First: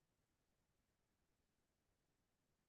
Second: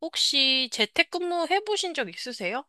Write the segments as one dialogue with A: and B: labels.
A: 혹시 재택근무 해보신 적 있으세요?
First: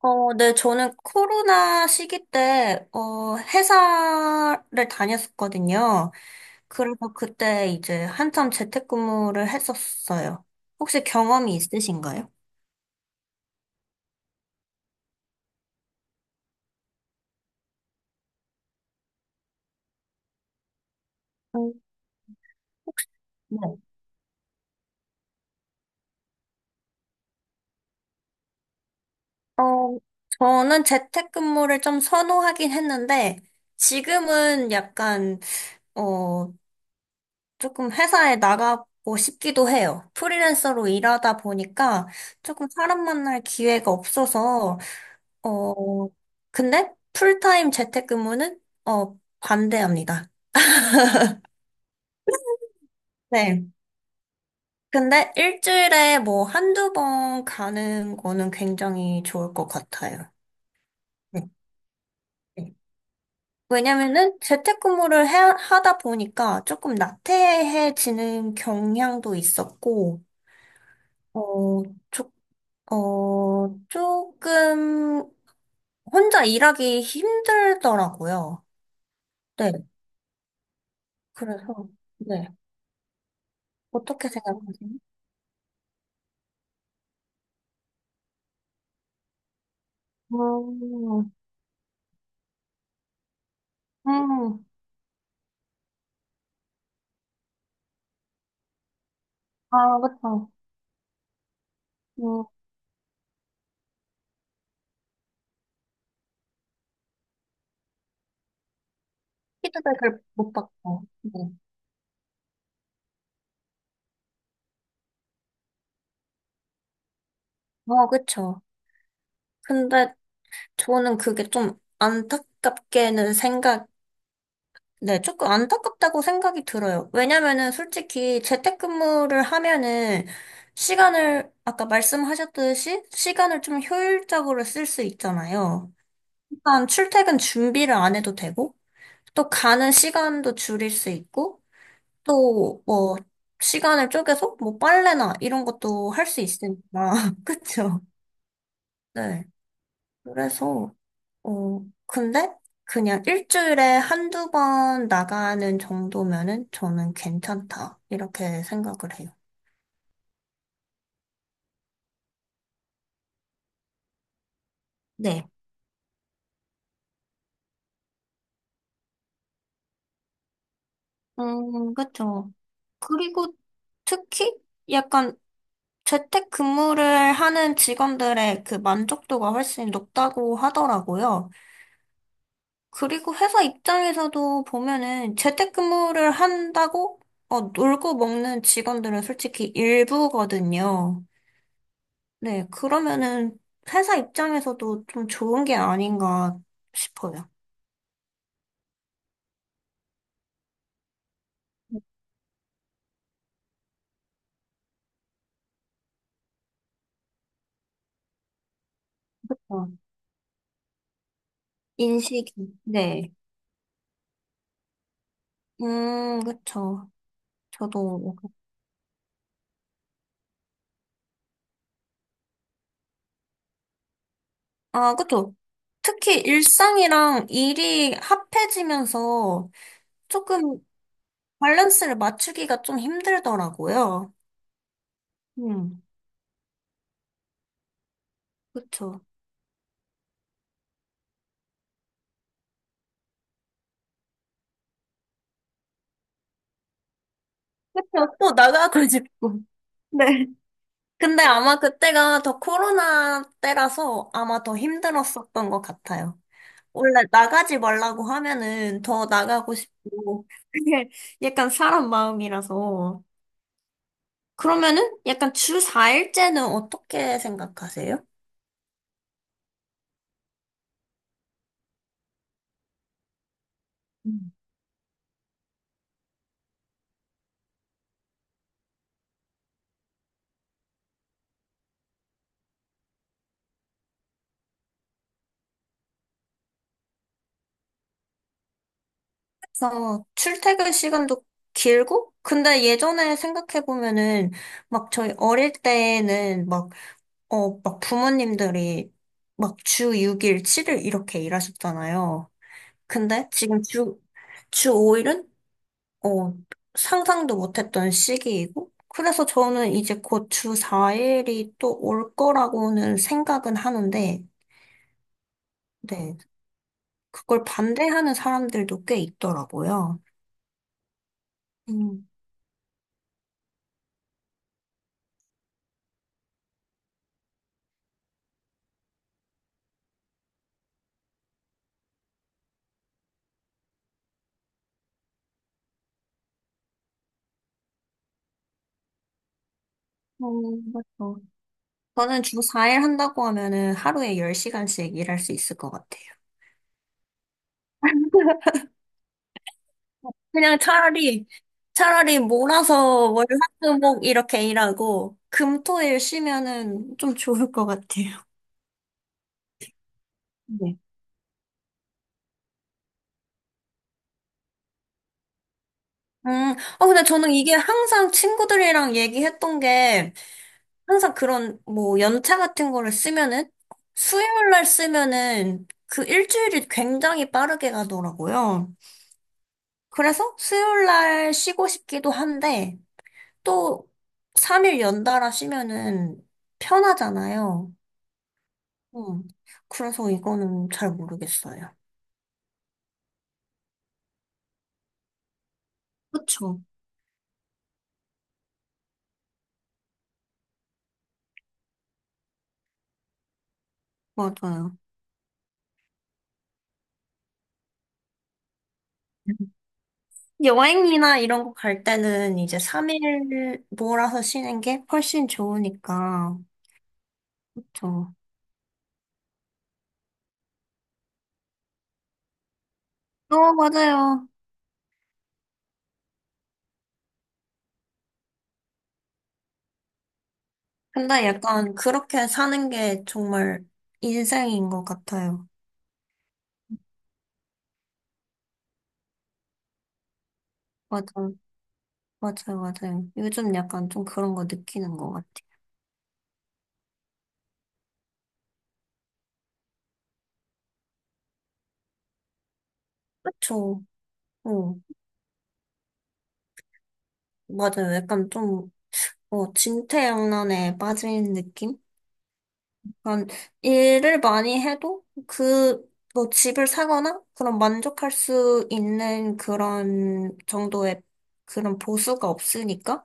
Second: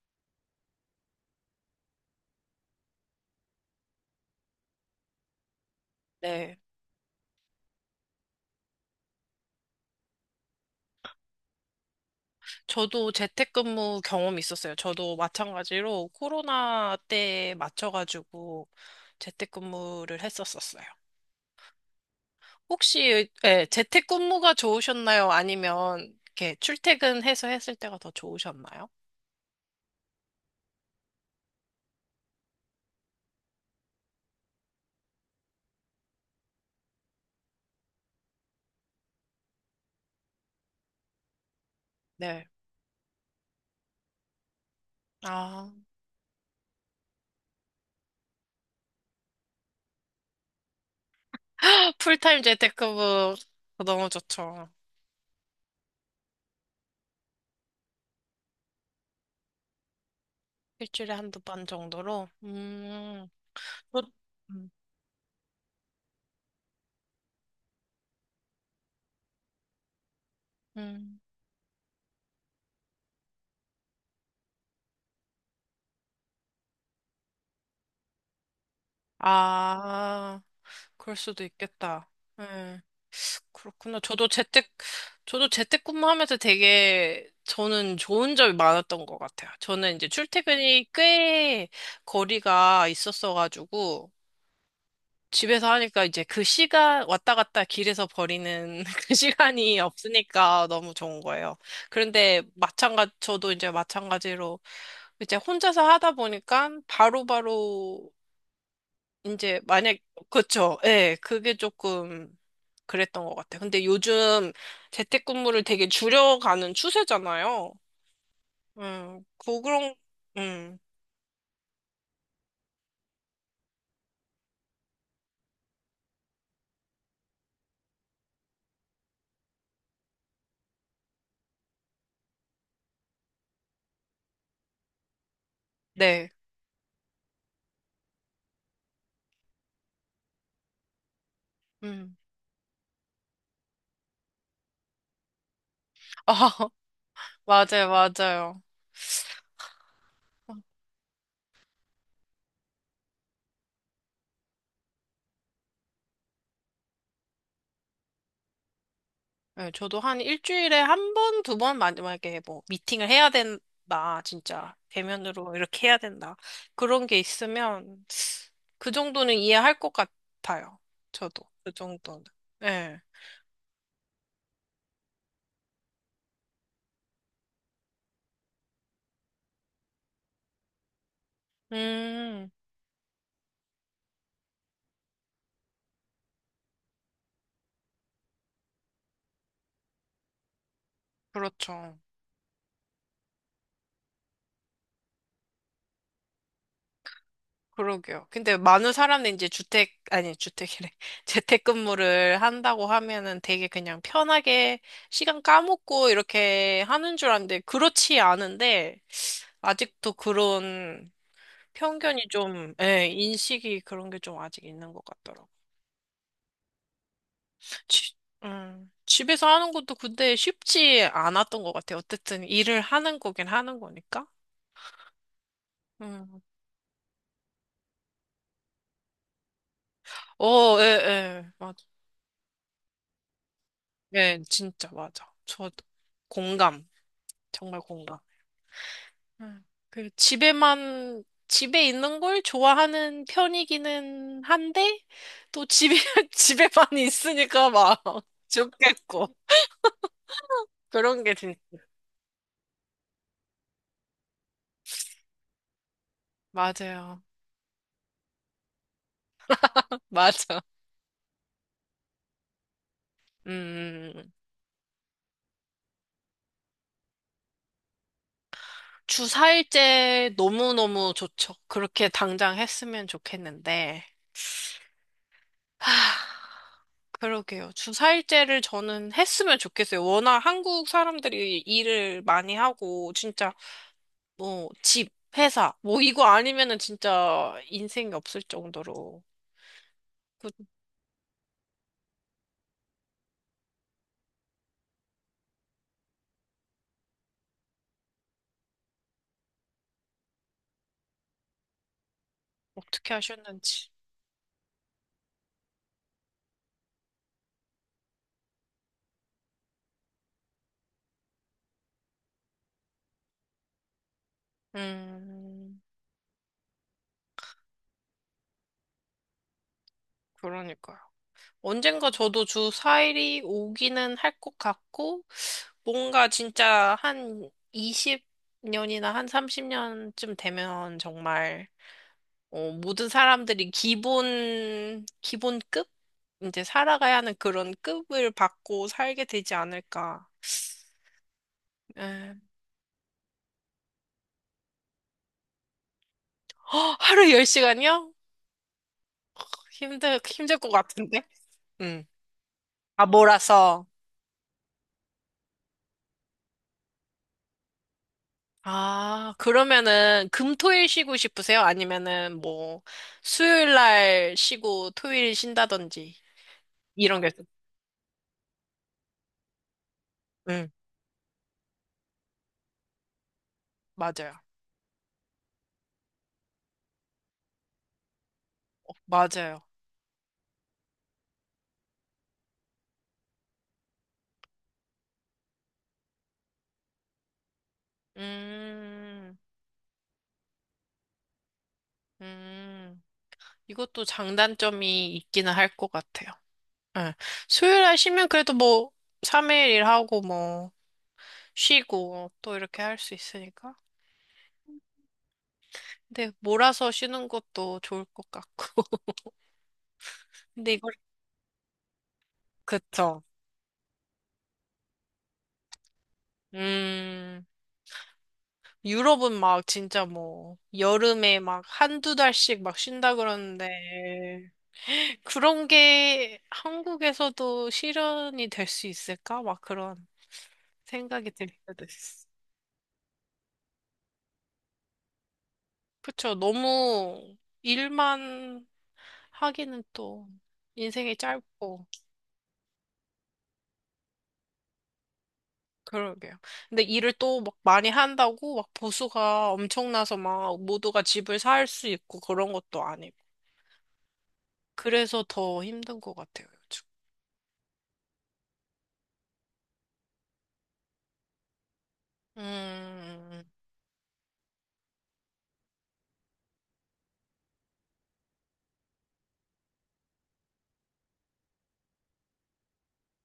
B: 네, 저는 코로나 시기 때, 회사를 다녔었거든요.
A: 네.
B: 그래서 그때 이제 한참 재택근무를 했었어요. 혹시 경험이 있으신가요?
A: 저도 재택근무 경험 있었어요. 저도 마찬가지로 코로나 때 맞춰가지고 재택근무를 했었었어요.
B: 음,
A: 혹시
B: 네.
A: 예, 재택근무가 좋으셨나요? 아니면 이렇게 출퇴근해서 했을 때가 더 좋으셨나요?
B: 어, 저는 재택근무를 좀 선호하긴 했는데, 지금은 약간, 어, 조금 회사에 나가고 싶기도 해요. 프리랜서로 일하다 보니까
A: 네.
B: 조금 사람 만날 기회가 없어서,
A: 아,
B: 어, 근데 풀타임 재택근무는 반대합니다.
A: 풀타임 재택근무
B: 네.
A: 너무 좋죠.
B: 근데 일주일에 뭐 한두 번 가는 거는 굉장히 좋을 것 같아요.
A: 일주일에 한두
B: 네.
A: 번 정도로.
B: 네.
A: 음. 저-
B: 왜냐면은
A: 음.
B: 재택근무를 하다 보니까 조금 나태해지는 경향도 있었고,
A: 음.
B: 어, 조, 조금 혼자 일하기 힘들더라고요. 네.
A: 아. 그럴 수도
B: 그래서,
A: 있겠다.
B: 네.
A: 예, 그렇구나.
B: 어떻게 생각하세요?
A: 저도 재택근무하면서 되게 저는 좋은 점이 많았던 것 같아요. 저는 이제 출퇴근이
B: 어,
A: 꽤 거리가 있었어가지고
B: 음,
A: 집에서 하니까 이제 그 시간 왔다 갔다 길에서 버리는 그 시간이
B: 아, 그쵸.
A: 없으니까 너무 좋은 거예요. 그런데
B: 음,
A: 마찬가지, 저도 이제 마찬가지로 이제 혼자서 하다 보니까 바로바로 이제 만약
B: 피드백을 못
A: 그쵸.
B: 받고.
A: 예,
B: 네.
A: 그게 조금 그랬던 것 같아. 근데 요즘 재택근무를 되게 줄여가는 추세잖아요.
B: 어, 그쵸.
A: 그런,
B: 근데
A: 음,
B: 저는 그게 좀 안타깝게는 생각, 네, 조금 안타깝다고 생각이 들어요. 왜냐면은 솔직히 재택근무를 하면은 시간을, 아까 말씀하셨듯이 시간을 좀 효율적으로 쓸 수 있잖아요.
A: 네.
B: 일단 출퇴근 준비를 안 해도 되고, 또 가는 시간도 줄일 수 있고,
A: 음.
B: 또, 뭐, 시간을 쪼개서, 뭐, 빨래나 이런 것도 할 수
A: 아,
B: 있으니까.
A: 맞아요,
B: 그쵸?
A: 맞아요.
B: 네. 그래서, 어, 근데, 그냥 일주일에 한두 번 나가는 정도면은 저는 괜찮다. 이렇게 생각을 해요.
A: 네, 저도 한 일주일에 한 번, 두 번, 만약에 뭐, 미팅을 해야 된다, 진짜.
B: 네.
A: 대면으로 이렇게 해야 된다. 그런 게 있으면, 그 정도는 이해할 것 같아요. 저도. 그 정도는.
B: 그쵸.
A: 네.
B: 그리고 특히 약간 재택근무를 하는 직원들의 그 만족도가 훨씬 높다고 하더라고요.
A: 음,
B: 그리고 회사 입장에서도 보면은 재택근무를 한다고 놀고 먹는 직원들은 솔직히 일부거든요.
A: 그렇죠.
B: 네, 그러면은 회사 입장에서도 좀 좋은 게 아닌가 싶어요.
A: 그러게요. 근데 많은 사람들이 이제 주택, 아니, 주택이래. 재택근무를 한다고 하면은 되게 그냥 편하게 시간 까먹고 이렇게 하는 줄 아는데, 그렇지 않은데,
B: 어,
A: 아직도 그런 편견이
B: 인식이.
A: 좀, 예,
B: 네.
A: 인식이 그런 게 좀 아직 있는 것 같더라고.
B: 그쵸.
A: 집,
B: 저도.
A: 집에서 하는 것도 근데 쉽지 않았던 것 같아요. 어쨌든 일을 하는 거긴 하는 거니까.
B: 아, 그쵸.
A: 음.
B: 특히 일상이랑 일이 합해지면서
A: 어,
B: 조금
A: 예, 예, 맞아.
B: 밸런스를 맞추기가 좀 힘들더라고요.
A: 예, 진짜 맞아. 저도
B: 음,
A: 공감. 정말 공감.
B: 그쵸.
A: 음, 그 집에만 집에 있는 걸 좋아하는 편이기는 한데 또 집에 집에만 있으니까 막
B: 그쵸, 또 나가고
A: 좋겠고
B: 싶고. 네.
A: 그런 게
B: 근데
A: 진-
B: 아마 그때가 더 코로나 때라서 아마 더 힘들었었던 것 같아요.
A: 맞아요.
B: 원래 나가지 말라고 하면은 더 나가고 싶고,
A: 맞아.
B: 그게 약간 사람 마음이라서.
A: 음. 음, 음.
B: 그러면은 약간 주 4일째는 어떻게 생각하세요?
A: 주 4일째 너무너무 좋죠. 그렇게 당장 했으면 좋겠는데.
B: 음.
A: 하, 그러게요. 주 4일째를 저는 했으면 좋겠어요. 워낙 한국 사람들이 일을 많이 하고 진짜 뭐, 집, 회사, 뭐, 이거 아니면은 진짜 인생이 없을 정도로.
B: 그래서
A: 그,
B: 출퇴근 시간도 길고, 근데 예전에 생각해보면은 막 저희 어릴 때는 막 막 부모님들이 막 주 6일, 7일 이렇게 일하셨잖아요.
A: 어떻게
B: 근데 지금
A: 하셨는지.
B: 주 5일은, 어, 상상도 못했던 시기이고, 그래서 저는 이제 곧 주 4일이 또 올 거라고는 생각은 하는데,
A: 음,
B: 네, 그걸 반대하는 사람들도 꽤 있더라고요.
A: 그러니까요. 언젠가
B: 음,
A: 저도 주 4일이 오기는 할 것 같고, 뭔가 진짜 한 20년이나 한 30년쯤 되면 정말, 어, 모든 사람들이 기본급? 이제 살아가야 하는 그런 급을 받고 살게 되지 않을까.
B: 맞죠.
A: 예.
B: 저는 주 4일 한다고 하면은 하루에 10시간씩 일할 수 있을 것 같아요.
A: 허, 하루 10시간이요? 힘들 것
B: 그냥
A: 같은데? 응.
B: 차라리
A: 아,
B: 몰아서
A: 몰아서.
B: 월화수목 이렇게 일하고, 금토일 쉬면은 좀 좋을 것 같아요.
A: 아, 그러면은 금토일
B: 네.
A: 쉬고 싶으세요? 아니면은 뭐 수요일 날 쉬고 토요일 쉰다든지 이런
B: 근데
A: 게.
B: 저는 이게 항상 친구들이랑 얘기했던 게,
A: 응,
B: 항상 그런, 뭐, 연차 같은 거를 쓰면은,
A: 맞아요.
B: 수요일 날 쓰면은, 그 일주일이 굉장히 빠르게 가더라고요.
A: 맞아요.
B: 그래서 수요일 날 쉬고 싶기도 한데, 또, 3일 연달아 쉬면은 편하잖아요.
A: 음,
B: 음. 그래서 이거는 잘 모르겠어요.
A: 음. 이것도 장단점이 있기는 할 것 같아요.
B: 그쵸?
A: 응. 수요일 날 쉬면 그래도 뭐 3일 일하고 뭐 쉬고 또 이렇게 할 수 있으니까.
B: 맞아요.
A: 근데 몰아서 쉬는 것도 좋을 것 같고. 근데 이걸
B: 여행이나 이런 거 갈 때는 이제
A: 그쵸.
B: 3일 몰아서 쉬는 게 훨씬 좋으니까.
A: 음,
B: 그쵸.
A: 유럽은 막 진짜 뭐, 여름에 막 한두 달씩 막 쉰다 그러는데,
B: 맞아요.
A: 그런 게 한국에서도 실현이 될 수 있을까? 막 그런 생각이
B: 근데
A: 들 때도
B: 약간
A: 있어.
B: 그렇게 사는 게 정말 인생인 것 같아요.
A: 그쵸. 너무 일만 하기는 또 인생이
B: 맞아요.
A: 짧고,
B: 맞아요. 맞아요. 요즘 약간 좀 그런 거 느끼는 것 같아요.
A: 그러게요. 근데 일을 또 막 많이 한다고 막 보수가 엄청나서 막 모두가 집을 살 수 있고 그런 것도 아니고
B: 그쵸. 어,
A: 그래서 더 힘든 것 같아요, 요즘.
B: 맞아요. 약간 좀, 진퇴양난에 빠진 느낌?
A: 음,
B: 그런 일을 많이 해도 그, 뭐 집을 사거나 그런 만족할 수 있는 그런 정도의 그런 보수가 없으니까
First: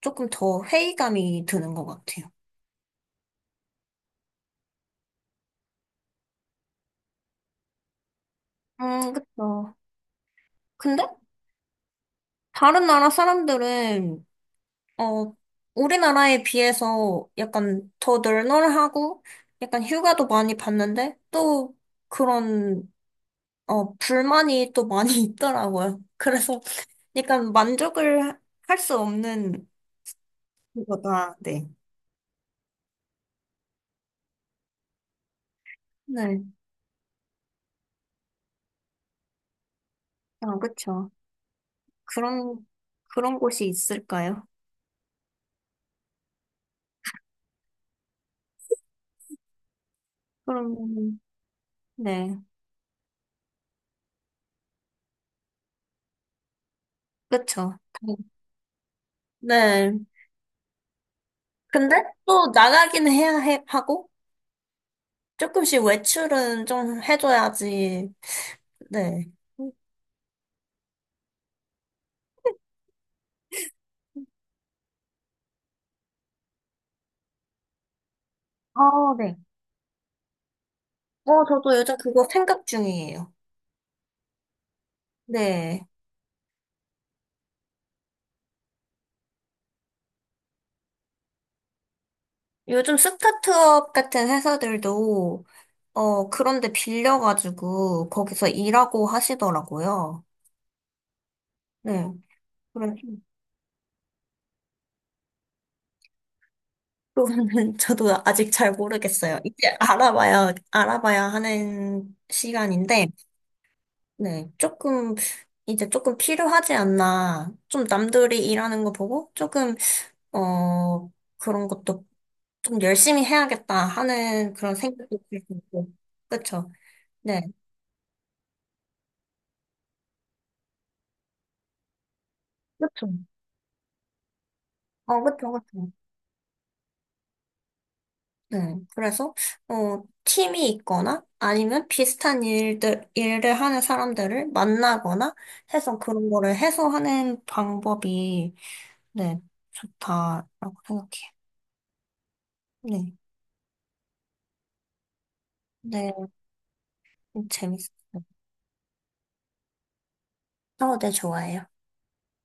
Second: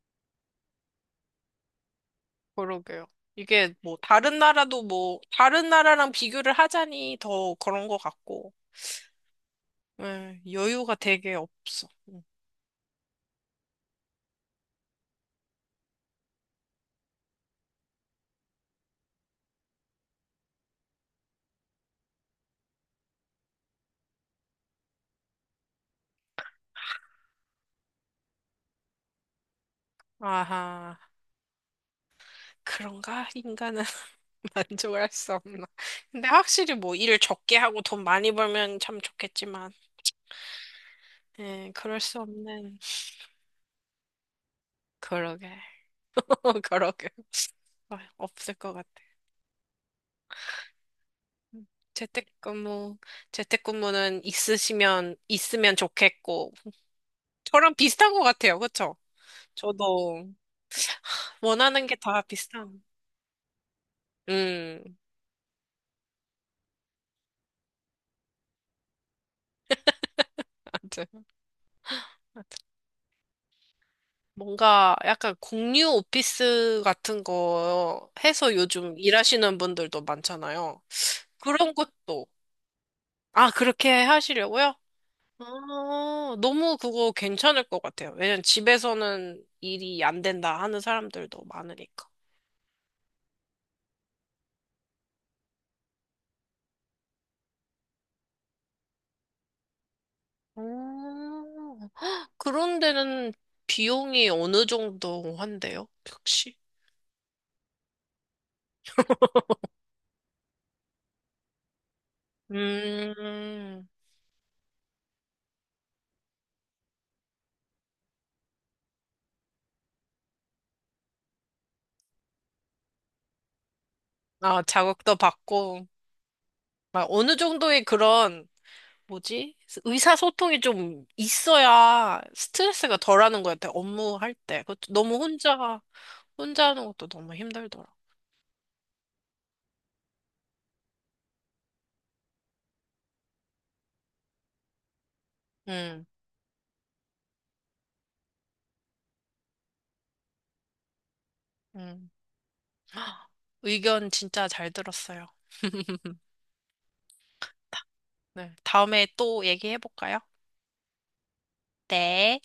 B: 조금 더 회의감이 드는 것 같아요.
A: 그러게요. 이게 뭐, 다른 나라도 뭐, 다른 나라랑 비교를 하자니 더 그런 것 같고,
B: 그쵸.
A: 여유가
B: 근데
A: 되게 없어. 음.
B: 다른 나라 사람들은, 어, 우리나라에 비해서 약간 더 널널하고 약간 휴가도 많이 받는데 또 그런, 불만이 또 많이 있더라고요. 그래서 약간 만족을 할 수 없는
A: 아하,
B: 거다. 네.
A: 그런가? 인간은 만족할 수 없나. 근데
B: 네.
A: 확실히 뭐, 일을 적게 하고 돈 많이 벌면 참 좋겠지만,
B: 아, 그쵸.
A: 예, 그럴 수
B: 그런,
A: 없는.
B: 그런 곳이 있을까요?
A: 그러게. 그러게. 아, 없을 것 같아.
B: 그럼, 네.
A: 재택근무, 재택근무는 있으면 좋겠고,
B: 그쵸.
A: 저랑 비슷한 것 같아요. 그쵸?
B: 네.
A: 저도 원하는 게
B: 근데
A: 다
B: 또
A: 비슷한.
B: 나가긴 해야 하고,
A: 음,
B: 조금씩 외출은 좀 해줘야지. 네.
A: 맞아. 뭔가 약간 공유 오피스 같은 거 해서 요즘
B: 아, 네.
A: 일하시는 분들도 많잖아요. 그런
B: 저도 요즘 그거
A: 것도.
B: 생각 중이에요.
A: 아, 그렇게 하시려고요?
B: 네.
A: 아, 너무 그거 괜찮을 것 같아요. 왜냐면 집에서는 일이 안 된다 하는 사람들도 많으니까.
B: 요즘 스타트업 같은 회사들도, 그런데 빌려가지고 거기서 일하고 하시더라고요.
A: 음,
B: 네.
A: 그런
B: 그래서
A: 데는 비용이 어느 정도 한대요? 혹시?
B: 그거는 저도 아직 잘 모르겠어요. 이제 알아봐야 하는 시간인데,
A: 음,
B: 네. 조금, 이제 조금 필요하지 않나. 좀 남들이 일하는 거 보고, 조금, 어, 그런 것도 좀 열심히 해야겠다 하는
A: 아,
B: 그런
A: 자극도
B: 생각도
A: 받고,
B: 들고, 그쵸.
A: 막 어느
B: 네.
A: 정도의 그런, 뭐지? 의사소통이 좀 있어야 스트레스가
B: 그쵸.
A: 덜하는 것 같아, 업무할 때. 그것도 너무
B: 그쵸,
A: 혼자,
B: 그쵸.
A: 혼자 하는 것도 너무 힘들더라.
B: 네, 그래서, 팀이 있거나 아니면 비슷한 일들, 일을 하는 사람들을 만나거나 해서
A: 음,
B: 그런 거를 해소하는 방법이, 네, 좋다라고 생각해요.
A: 음.
B: 네,
A: 헉, 의견 진짜 잘 들었어요.
B: 네, 재밌어요.
A: 네, 다음에 또 얘기해볼까요?
B: 네, 좋아해요.
A: 네.